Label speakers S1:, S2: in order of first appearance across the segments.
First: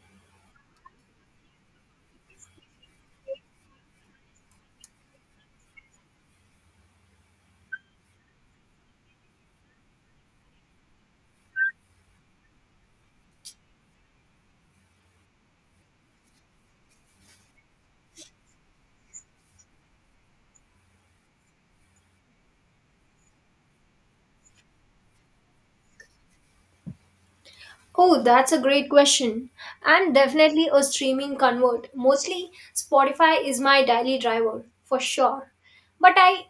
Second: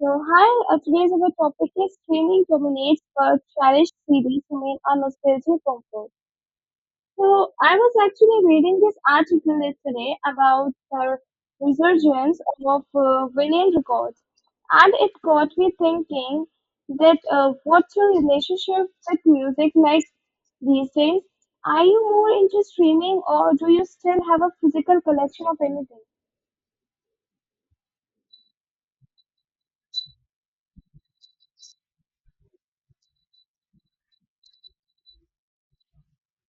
S1: So, hi, today's our topic is streaming dominates but cherished CDs remain a nostalgic comfort. So, I was actually reading this article yesterday about the resurgence of vinyl records, and it got me thinking that what's your relationship with music like these days? Are you more into streaming or do you still have a physical collection of anything?
S2: Oh, that's a great question. I'm definitely a streaming convert. Mostly Spotify is my daily driver, for sure. But I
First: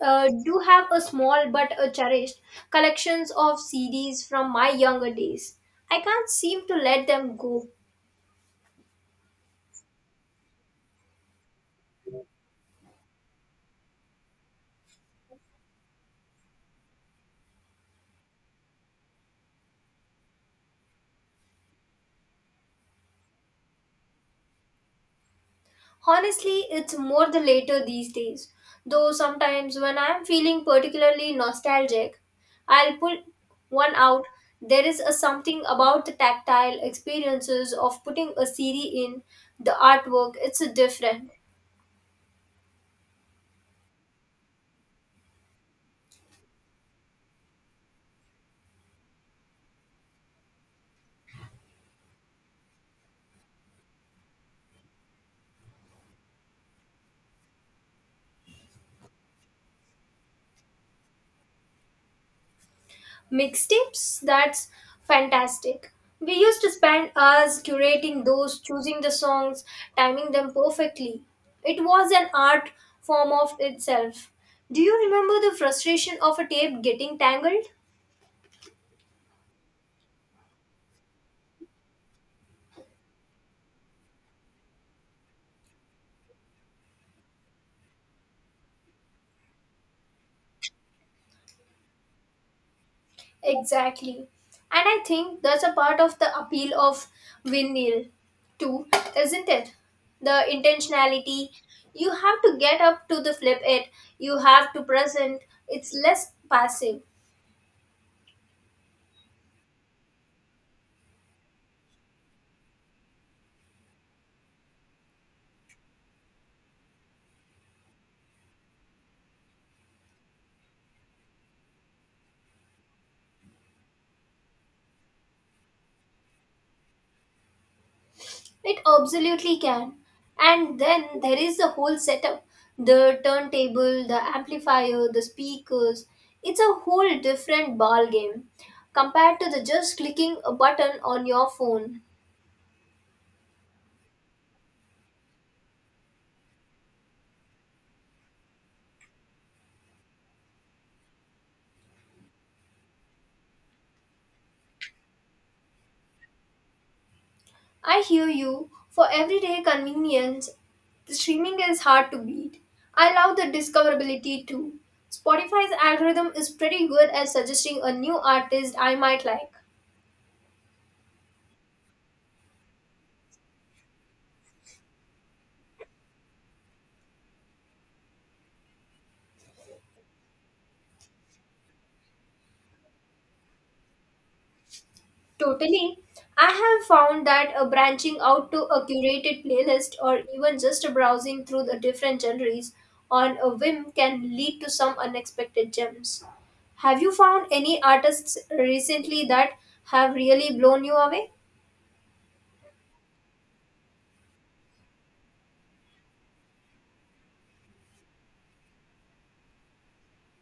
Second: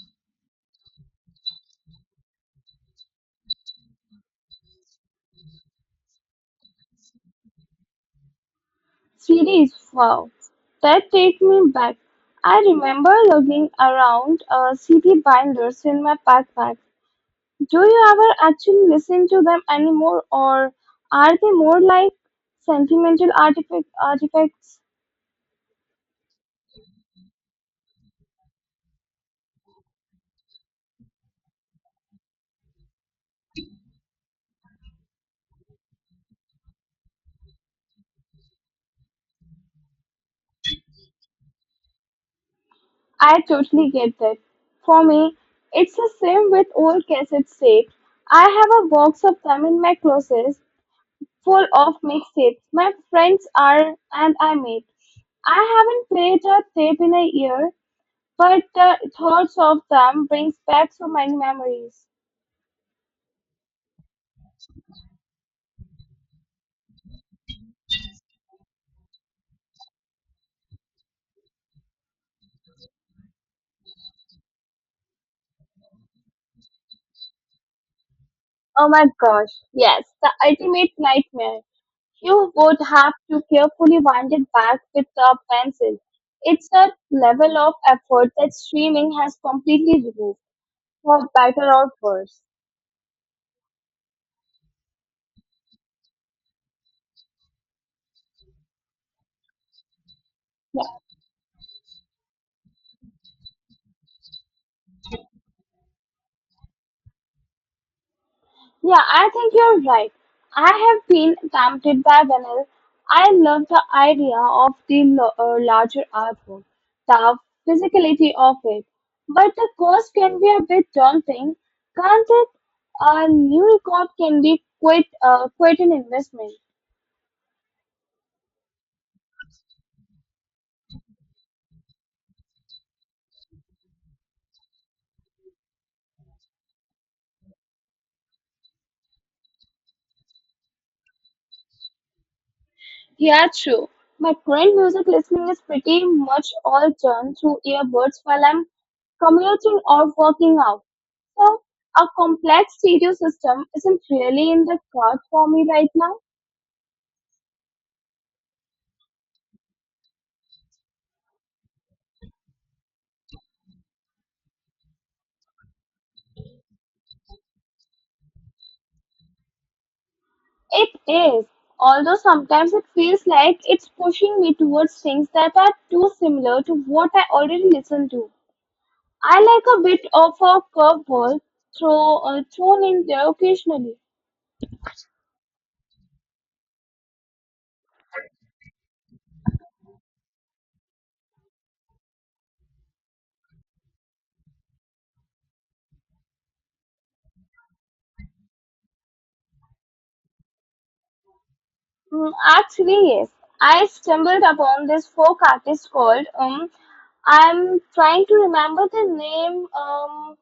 S2: do have a small but a cherished collections of CDs from my younger days. I can't seem to let them go.
S1: Series. Wow, that take me back. I remember lugging around CD binders in my backpack. Do you ever actually listen to them anymore, or are they more like artifacts?
S2: Honestly, it's more the later these days. Though sometimes when I'm feeling particularly nostalgic, I'll pull one out. There is a something about the tactile experiences of putting a CD in the artwork. It's a different.
S1: I totally get that. For me, it's the same with old cassette tapes. I have a box of them in my closet, full of mixtapes my friends are and I made. I haven't played a tape in a year, but the thoughts of them brings back so many memories.
S2: Mixtapes, that's fantastic. We used to spend hours curating those, choosing the songs, timing them perfectly. It was an art form of itself. Do you remember the frustration of a tape getting tangled?
S1: Oh my gosh, yes, the ultimate nightmare. You would have to carefully wind it back with a pencil. It's a level of effort that streaming has completely removed, for better or worse.
S2: Exactly. And I think that's a part of the appeal of vinyl too, isn't it? The intentionality. You have to get up to the flip it. You have to present. It's less passive.
S1: Yeah, I think you're right. I have been tempted by vinyl. I love the idea of the larger artwork, the physicality of it. But the cost can be a bit daunting, can't it? A new record can be quite an investment.
S2: It absolutely can. And then there is the whole setup the turntable, the amplifier, the speakers. It's a whole different ball game compared to the just clicking a button on your phone.
S1: Yeah, true. My current music listening is pretty much all done through earbuds while I'm commuting or working out. So, a complex stereo system isn't really in the card for me right now.
S2: I hear you. For everyday convenience, the streaming is hard to beat. I love the discoverability too. Spotify's algorithm is pretty good at suggesting a new artist I might like.
S1: It is, although sometimes it feels like it's pushing me towards things that are too similar to what I already listen to. I like a bit of a curveball thrown in there occasionally.
S2: Totally. I have found that branching out to a curated playlist or even just browsing through the different genres on a whim can lead to some unexpected gems. Have you found any artists recently that have really blown you away?
S1: Mm, actually, yes. I stumbled upon this folk artist called I'm trying to remember the name,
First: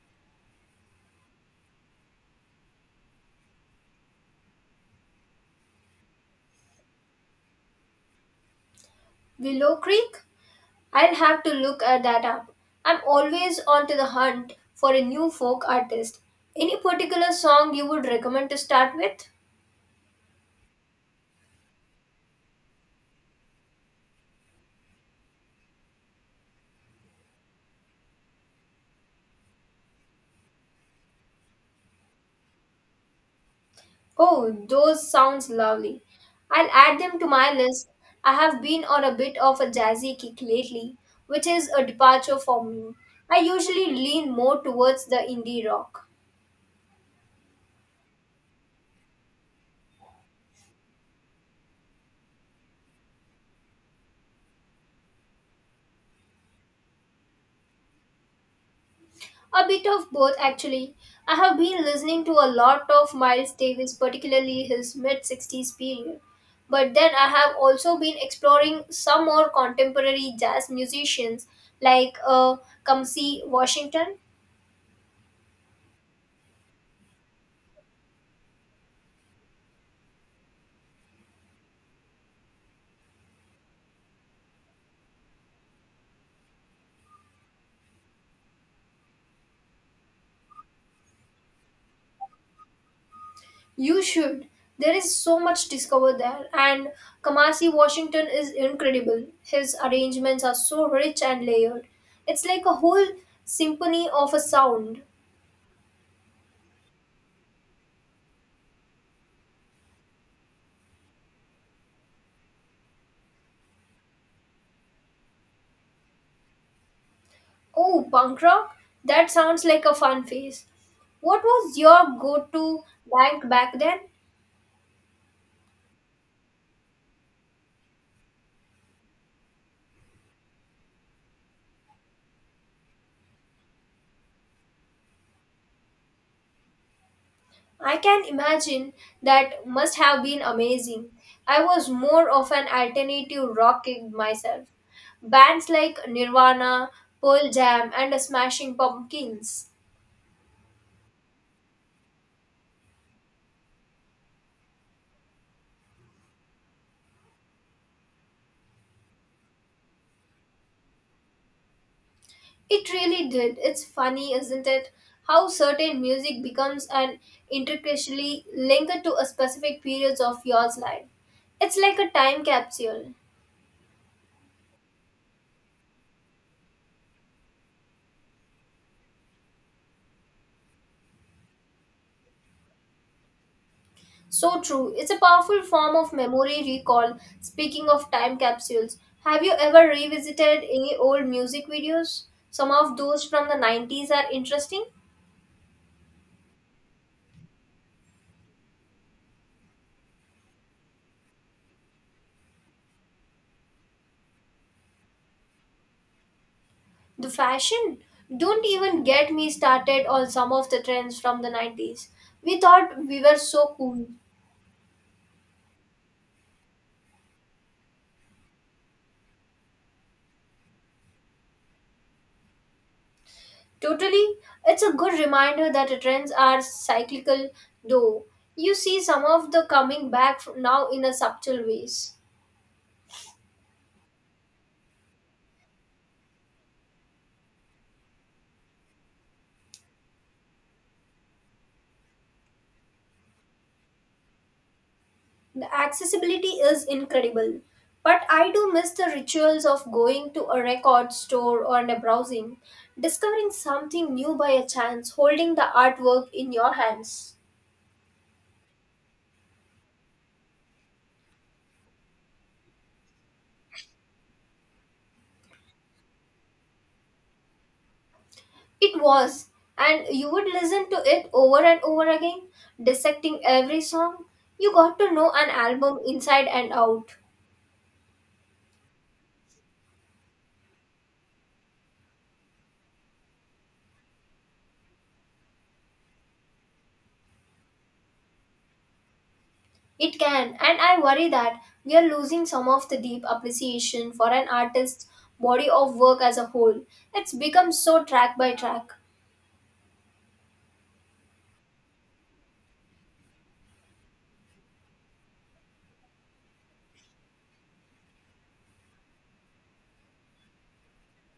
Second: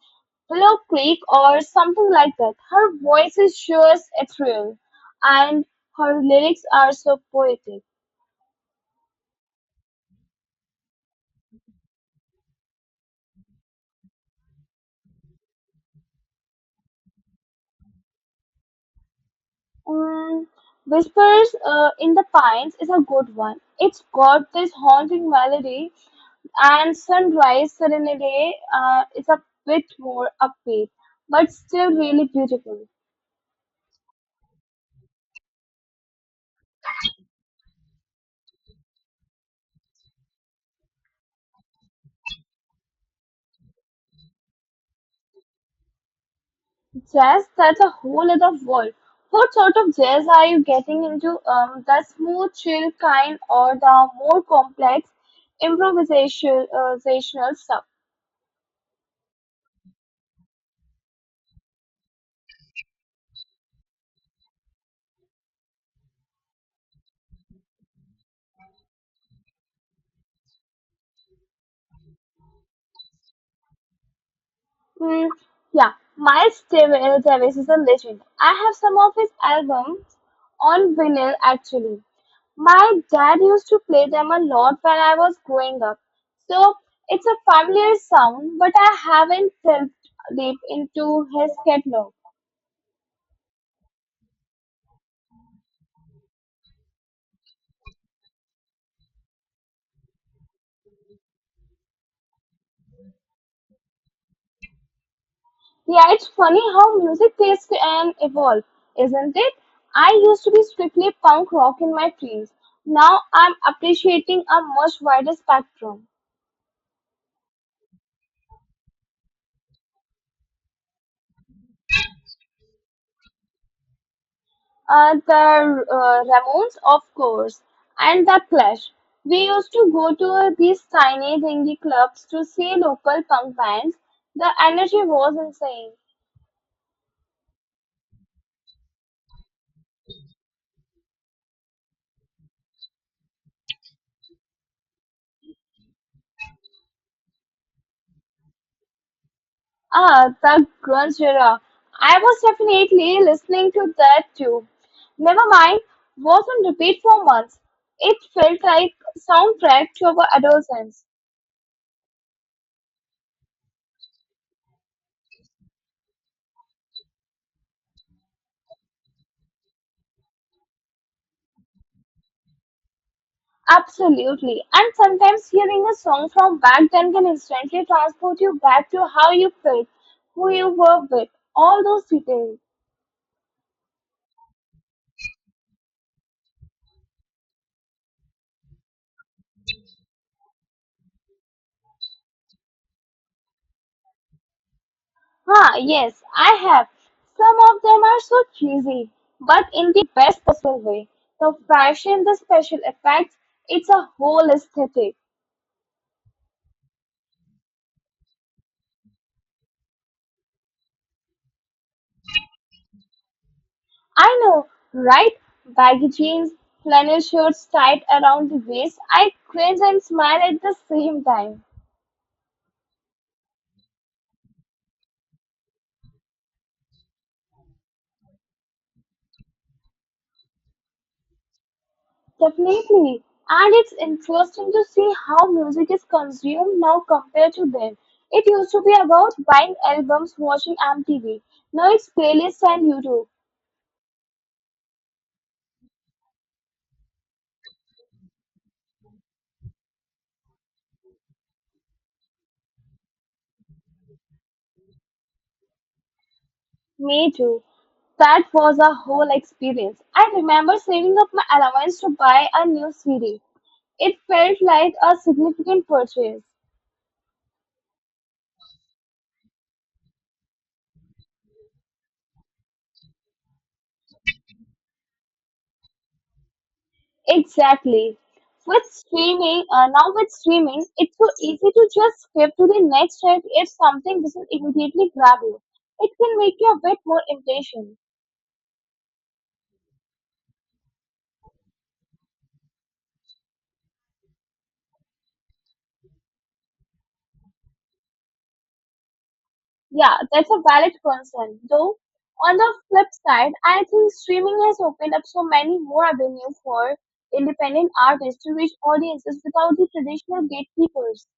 S1: Willow Creek or something like that. Her voice is sure as ethereal, and her lyrics are so poetic.
S2: Willow Creek? I'll have to look at that up. I'm always on to the hunt for a new folk artist. Any particular song you would recommend to start with?
S1: Mm, Whispers in the Pines is a good one. It's got this haunting melody, and Sunrise Serenade is a bit more upbeat, but still really beautiful.
S2: Oh, those sounds lovely. I'll add them to my list. I have been on a bit of a jazzy kick lately, which is a departure for me. I usually lean more towards the indie rock.
S1: Jazz, that's a whole other world. What sort of jazz are you getting into? The smooth, chill kind, or the more complex, improvisational stuff?
S2: A bit of both, actually. I have been listening to a lot of Miles Davis, particularly his mid 60s period. But then I have also been exploring some more contemporary jazz musicians like Kamsi Washington.
S1: Mm, yeah, Davis is a legend. I have some of his albums on vinyl actually. My dad used to play them a lot when I was growing up. So it's a familiar sound, but I haven't delved deep into his catalog.
S2: You should. There is so much discover there, and Kamasi Washington is incredible. His arrangements are so rich and layered. It's like a whole symphony of a sound.
S1: Yeah, it's funny how music tastes and evolve, isn't it? I used to be strictly punk rock in my teens. Now I'm appreciating a much wider spectrum.
S2: Oh, punk rock? That sounds like a fun phase. What was your go to bank back then?
S1: The Ramones, of course, and the Clash. We used to go to these tiny dingy clubs to see local punk bands. The energy was insane.
S2: I can imagine that must have been amazing. I was more of an alternative rock kid myself. Bands like Nirvana, Pearl Jam, and Smashing Pumpkins.
S1: Ah, the grunge era. I was definitely listening to that too. Nevermind was on repeat for months. It felt like soundtrack to our adolescence.
S2: It really did. It's funny, isn't it? How certain music becomes an intricately linked to a specific periods of yours life. It's like a time capsule.
S1: Absolutely. And sometimes hearing a song from back then can instantly transport you back to how you felt, who you were with, all those details.
S2: So true. It's a powerful form of memory recall. Speaking of time capsules, have you ever revisited any old music videos? Some of those from the 90s are interesting.
S1: Huh? Yes, I have. Some of them are so cheesy, but in the best possible way. The fashion, the special effects, it's a whole aesthetic.
S2: The fashion. Don't even get me started on some of the trends from the 90s. We thought we were so cool.
S1: I know, right? Baggy jeans, flannel shirts tied around the waist. I cringe and smile at the same time.
S2: Totally. It's a good reminder that the trends are cyclical, though. You see some of the coming back now in a subtle ways.
S1: Definitely. And it's interesting to see how music is consumed now compared to then. It used to be about buying albums, watching MTV. Now it's playlists and YouTube.
S2: The accessibility is incredible, but I do miss the rituals of going to a record store or a browsing, discovering something new by a chance, holding the artwork in your
S1: Me
S2: hands.
S1: too. That was a whole experience. I remember saving up my allowance to buy a new CD. It felt like a significant purchase.
S2: It was, and you would listen to it over and over again, dissecting every song. You got to know an album inside and out.
S1: Exactly. Now with streaming, it's so easy to just skip to the next track if something doesn't immediately grab you. It can make you a bit more impatient.
S2: It can, and I worry that we are losing some of the deep appreciation for an artist's body of work as a whole. It's become so track by track.
S1: Yeah, that's a valid concern. Though, on the flip side, I think streaming has opened up so many more avenues for independent artists to reach audiences without the traditional gatekeepers.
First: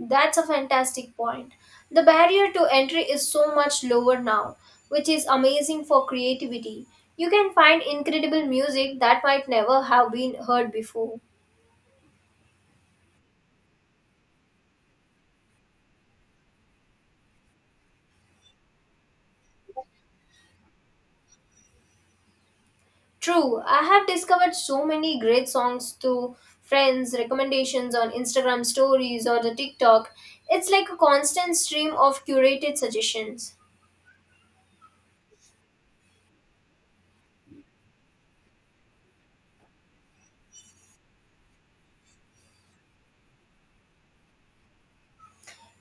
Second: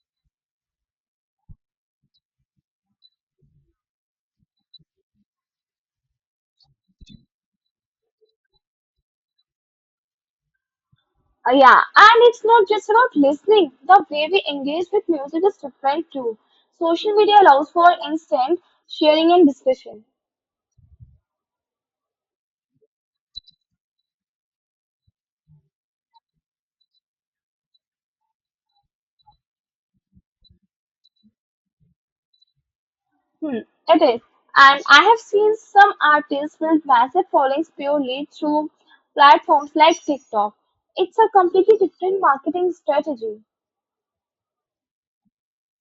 S2: That's a fantastic point. The barrier to entry is so much lower now, which is amazing for creativity. You can find incredible music that might never have been heard before.
S1: Yeah, and it's not just about listening. The way we engage with music is different too. Social media allows for instant sharing and discussion.
S2: True, I have discovered so many great songs through friends' recommendations on Instagram stories or the TikTok. It's like a constant stream of curated
S1: Hmm,
S2: suggestions.
S1: it is. And I have seen some artists build massive followings purely through platforms like TikTok. It's a completely different marketing strategy.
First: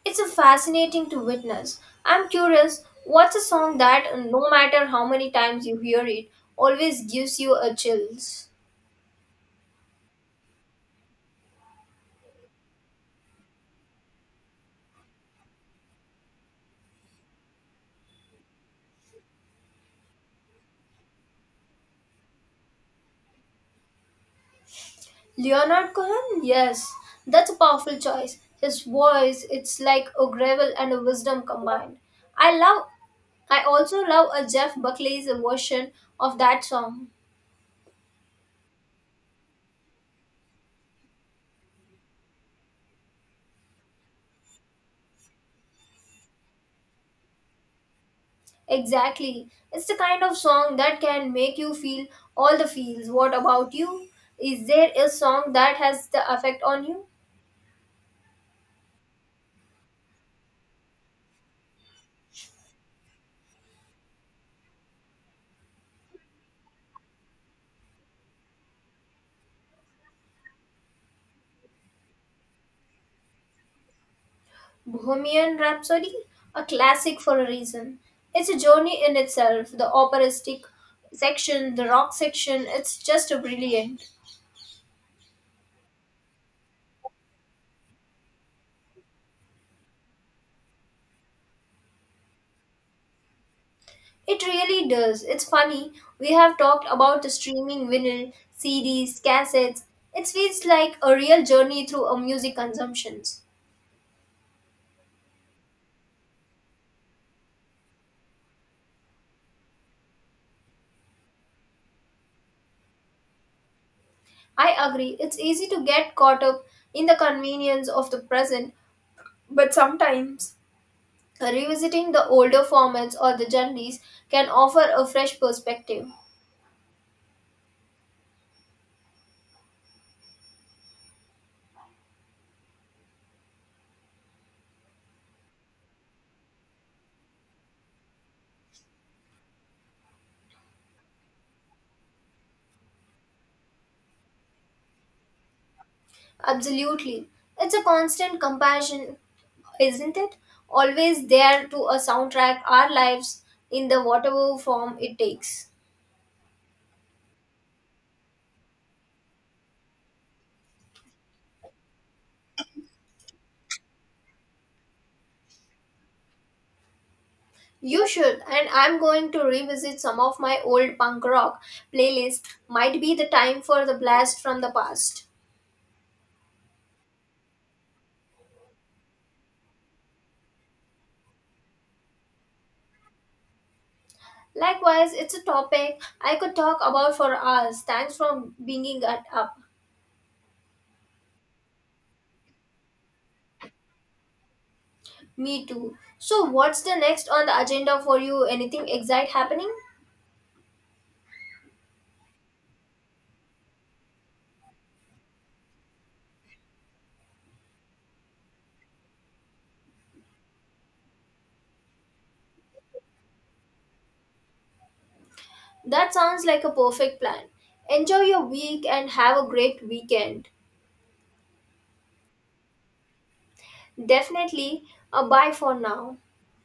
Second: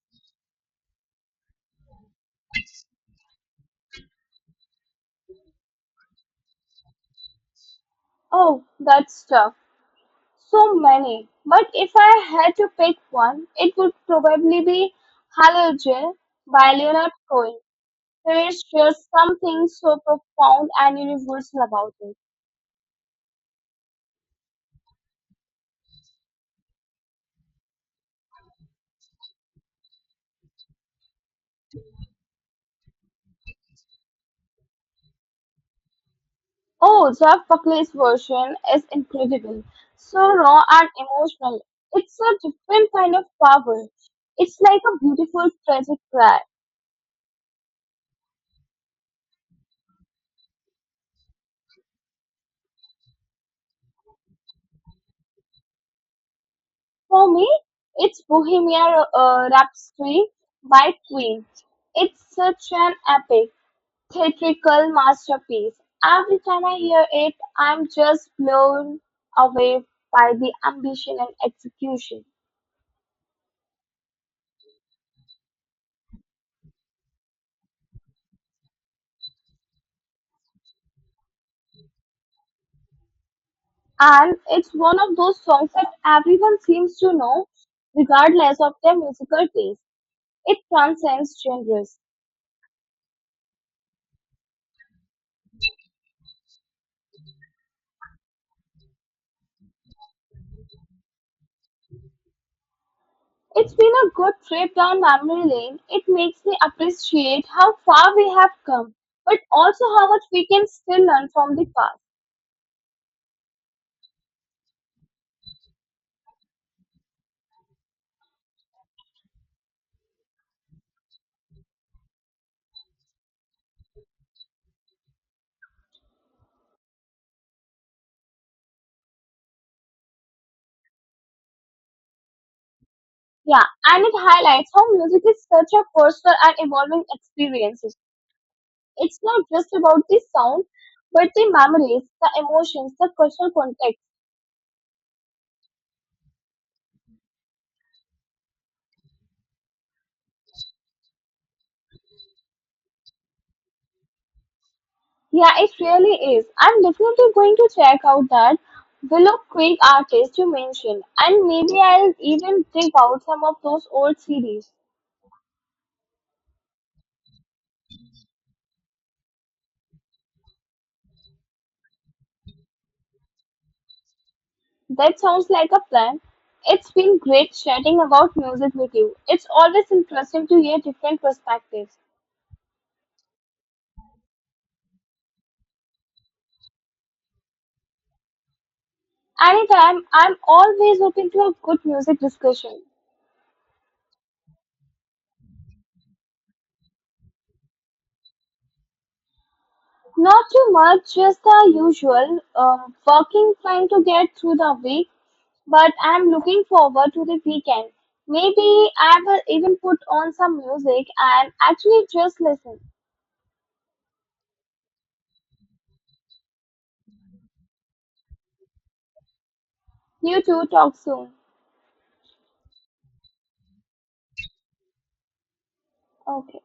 S2: It's a fascinating to witness. I'm curious, what's a song that, no matter how many times you hear it, always gives you a chills?
S1: Oh, that's tough. So many. But if I had to pick one, it would probably be Halogen by Leonard Cohen. There is just something so profound and universal about it.
S2: Leonard Cohen? Yes, that's a powerful choice. His voice, it's like a gravel and a wisdom combined. I love, I also love a Jeff Buckley's version of that song.
S1: Oh, Jeff Buckley's version is incredible. So raw and emotional. It's a different kind of power. It's like a beautiful tragic cry.
S2: Exactly. It's the kind of song that can make you feel all the feels. What about you? Is there a song that has the effect on you?
S1: For me, it's Bohemian Rhapsody by Queen. It's such an epic, theatrical masterpiece. Every time I hear it, I'm just blown away by the ambition and execution.
S2: Bohemian Rhapsody, a classic for a reason. It's a journey in itself. The operistic section, the rock section, it's just a brilliant.
S1: And it's one of those songs that everyone seems to know, regardless of their musical taste. It transcends genres.
S2: It really does. It's funny. We have talked about the streaming vinyl, CDs, cassettes. It feels like a real journey through a music consumptions.
S1: It's been a good trip down memory lane. It makes me appreciate how far we have come, but also how much we can still learn from the past.
S2: I agree. It's easy to get caught up in the convenience of the present, but sometimes revisiting the older formats or the genres can offer a fresh perspective.
S1: Yeah, and it highlights how music is such a personal and evolving experience. It's not just about the sound, but the memories, the emotions, the cultural context.
S2: Absolutely. It's a constant comparison, isn't it? Always there to a soundtrack our lives in the whatever form it
S1: Yeah,
S2: takes.
S1: it really is. I'm definitely going to check out that Willow Creek artist you mentioned, and maybe I'll even dig out some of those old CDs.
S2: You should, and I'm going to revisit some of my old punk rock playlist. Might be the time for the blast from the
S1: That
S2: past.
S1: sounds like a plan. It's been great chatting about music with you. It's always interesting to hear different perspectives.
S2: Likewise, it's a topic I could talk about for hours. Thanks for bringing it up.
S1: Anytime, I'm always open to a good music discussion.
S2: Me too. So, what's the next on the agenda for you? Anything exciting happening?
S1: Not too much, just the usual, working, trying to get through the week, but I'm looking forward to the weekend. Maybe I will even put on some music and actually just listen.
S2: That sounds like a perfect plan. Enjoy your week and have a great
S1: You
S2: weekend.
S1: two talk soon.
S2: Definitely a bye for now.
S1: Okay.